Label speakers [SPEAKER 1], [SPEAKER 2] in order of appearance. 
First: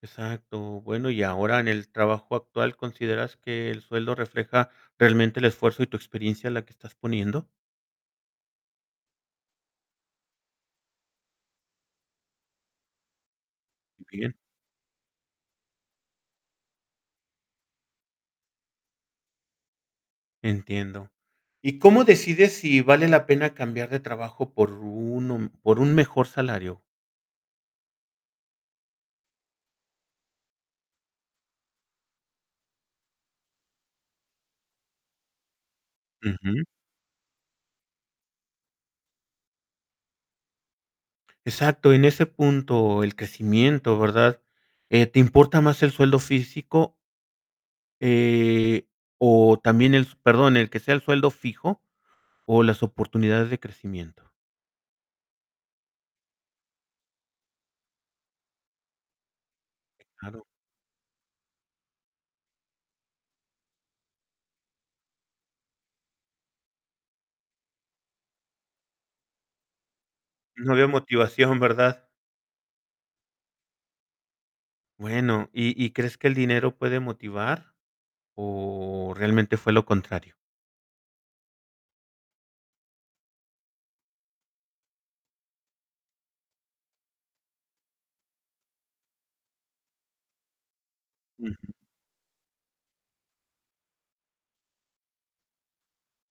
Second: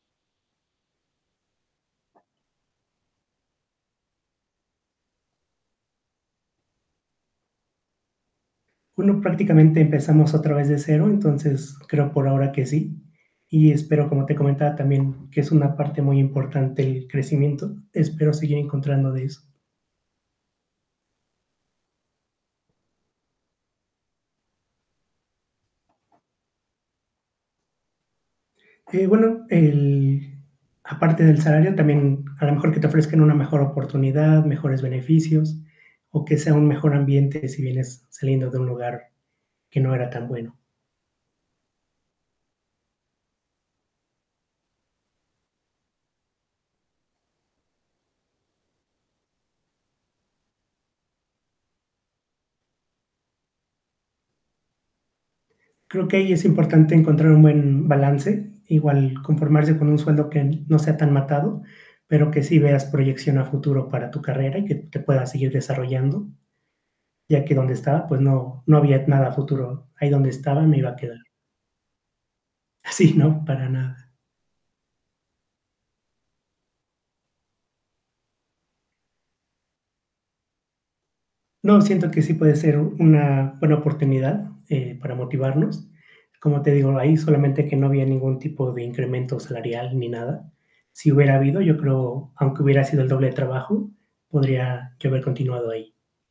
[SPEAKER 1] Exacto. Bueno, y ahora, en el trabajo actual, ¿consideras que el sueldo refleja realmente el esfuerzo y tu experiencia en la que estás poniendo?
[SPEAKER 2] Bueno, prácticamente empezamos otra vez de cero, entonces creo por ahora que sí. Y
[SPEAKER 1] Muy
[SPEAKER 2] espero, como
[SPEAKER 1] bien.
[SPEAKER 2] te comentaba también, que es una parte muy importante el crecimiento, espero seguir encontrando de eso.
[SPEAKER 1] Entiendo. ¿Y cómo decides si vale la pena cambiar de trabajo por uno por un mejor salario?
[SPEAKER 2] Eh, bueno, el aparte del salario, también a lo mejor que te ofrezcan una mejor oportunidad, mejores beneficios, o que sea
[SPEAKER 1] Ujú.
[SPEAKER 2] un mejor ambiente si vienes saliendo de un lugar que no era tan bueno.
[SPEAKER 1] Exacto, en ese punto, el crecimiento, ¿verdad? eh, ¿te importa más el sueldo físico? Eh, o también el s perdón, el que sea el sueldo fijo o las oportunidades de crecimiento.
[SPEAKER 2] Creo que ahí es importante encontrar un buen balance, igual conformarse con un sueldo que
[SPEAKER 1] Claro.
[SPEAKER 2] no sea tan matado, pero que sí veas proyección a futuro para tu carrera y que te puedas seguir desarrollando, ya que donde estaba, pues no no había nada a futuro ahí donde estaba,
[SPEAKER 1] No
[SPEAKER 2] me
[SPEAKER 1] veo
[SPEAKER 2] iba a quedar.
[SPEAKER 1] motivación, ¿verdad?
[SPEAKER 2] Sí, ¿no? Para nada.
[SPEAKER 1] Bueno, ¿y y crees que el dinero puede motivar, o realmente fue lo contrario?
[SPEAKER 2] No, siento que sí puede ser una buena oportunidad, eh, para motivarnos. Como te digo, ahí solamente que no había ningún tipo de incremento salarial ni nada. Sí hubiera habido,
[SPEAKER 1] Ujú.
[SPEAKER 2] yo creo, aunque hubiera sido el doble de trabajo, podría yo haber continuado ahí.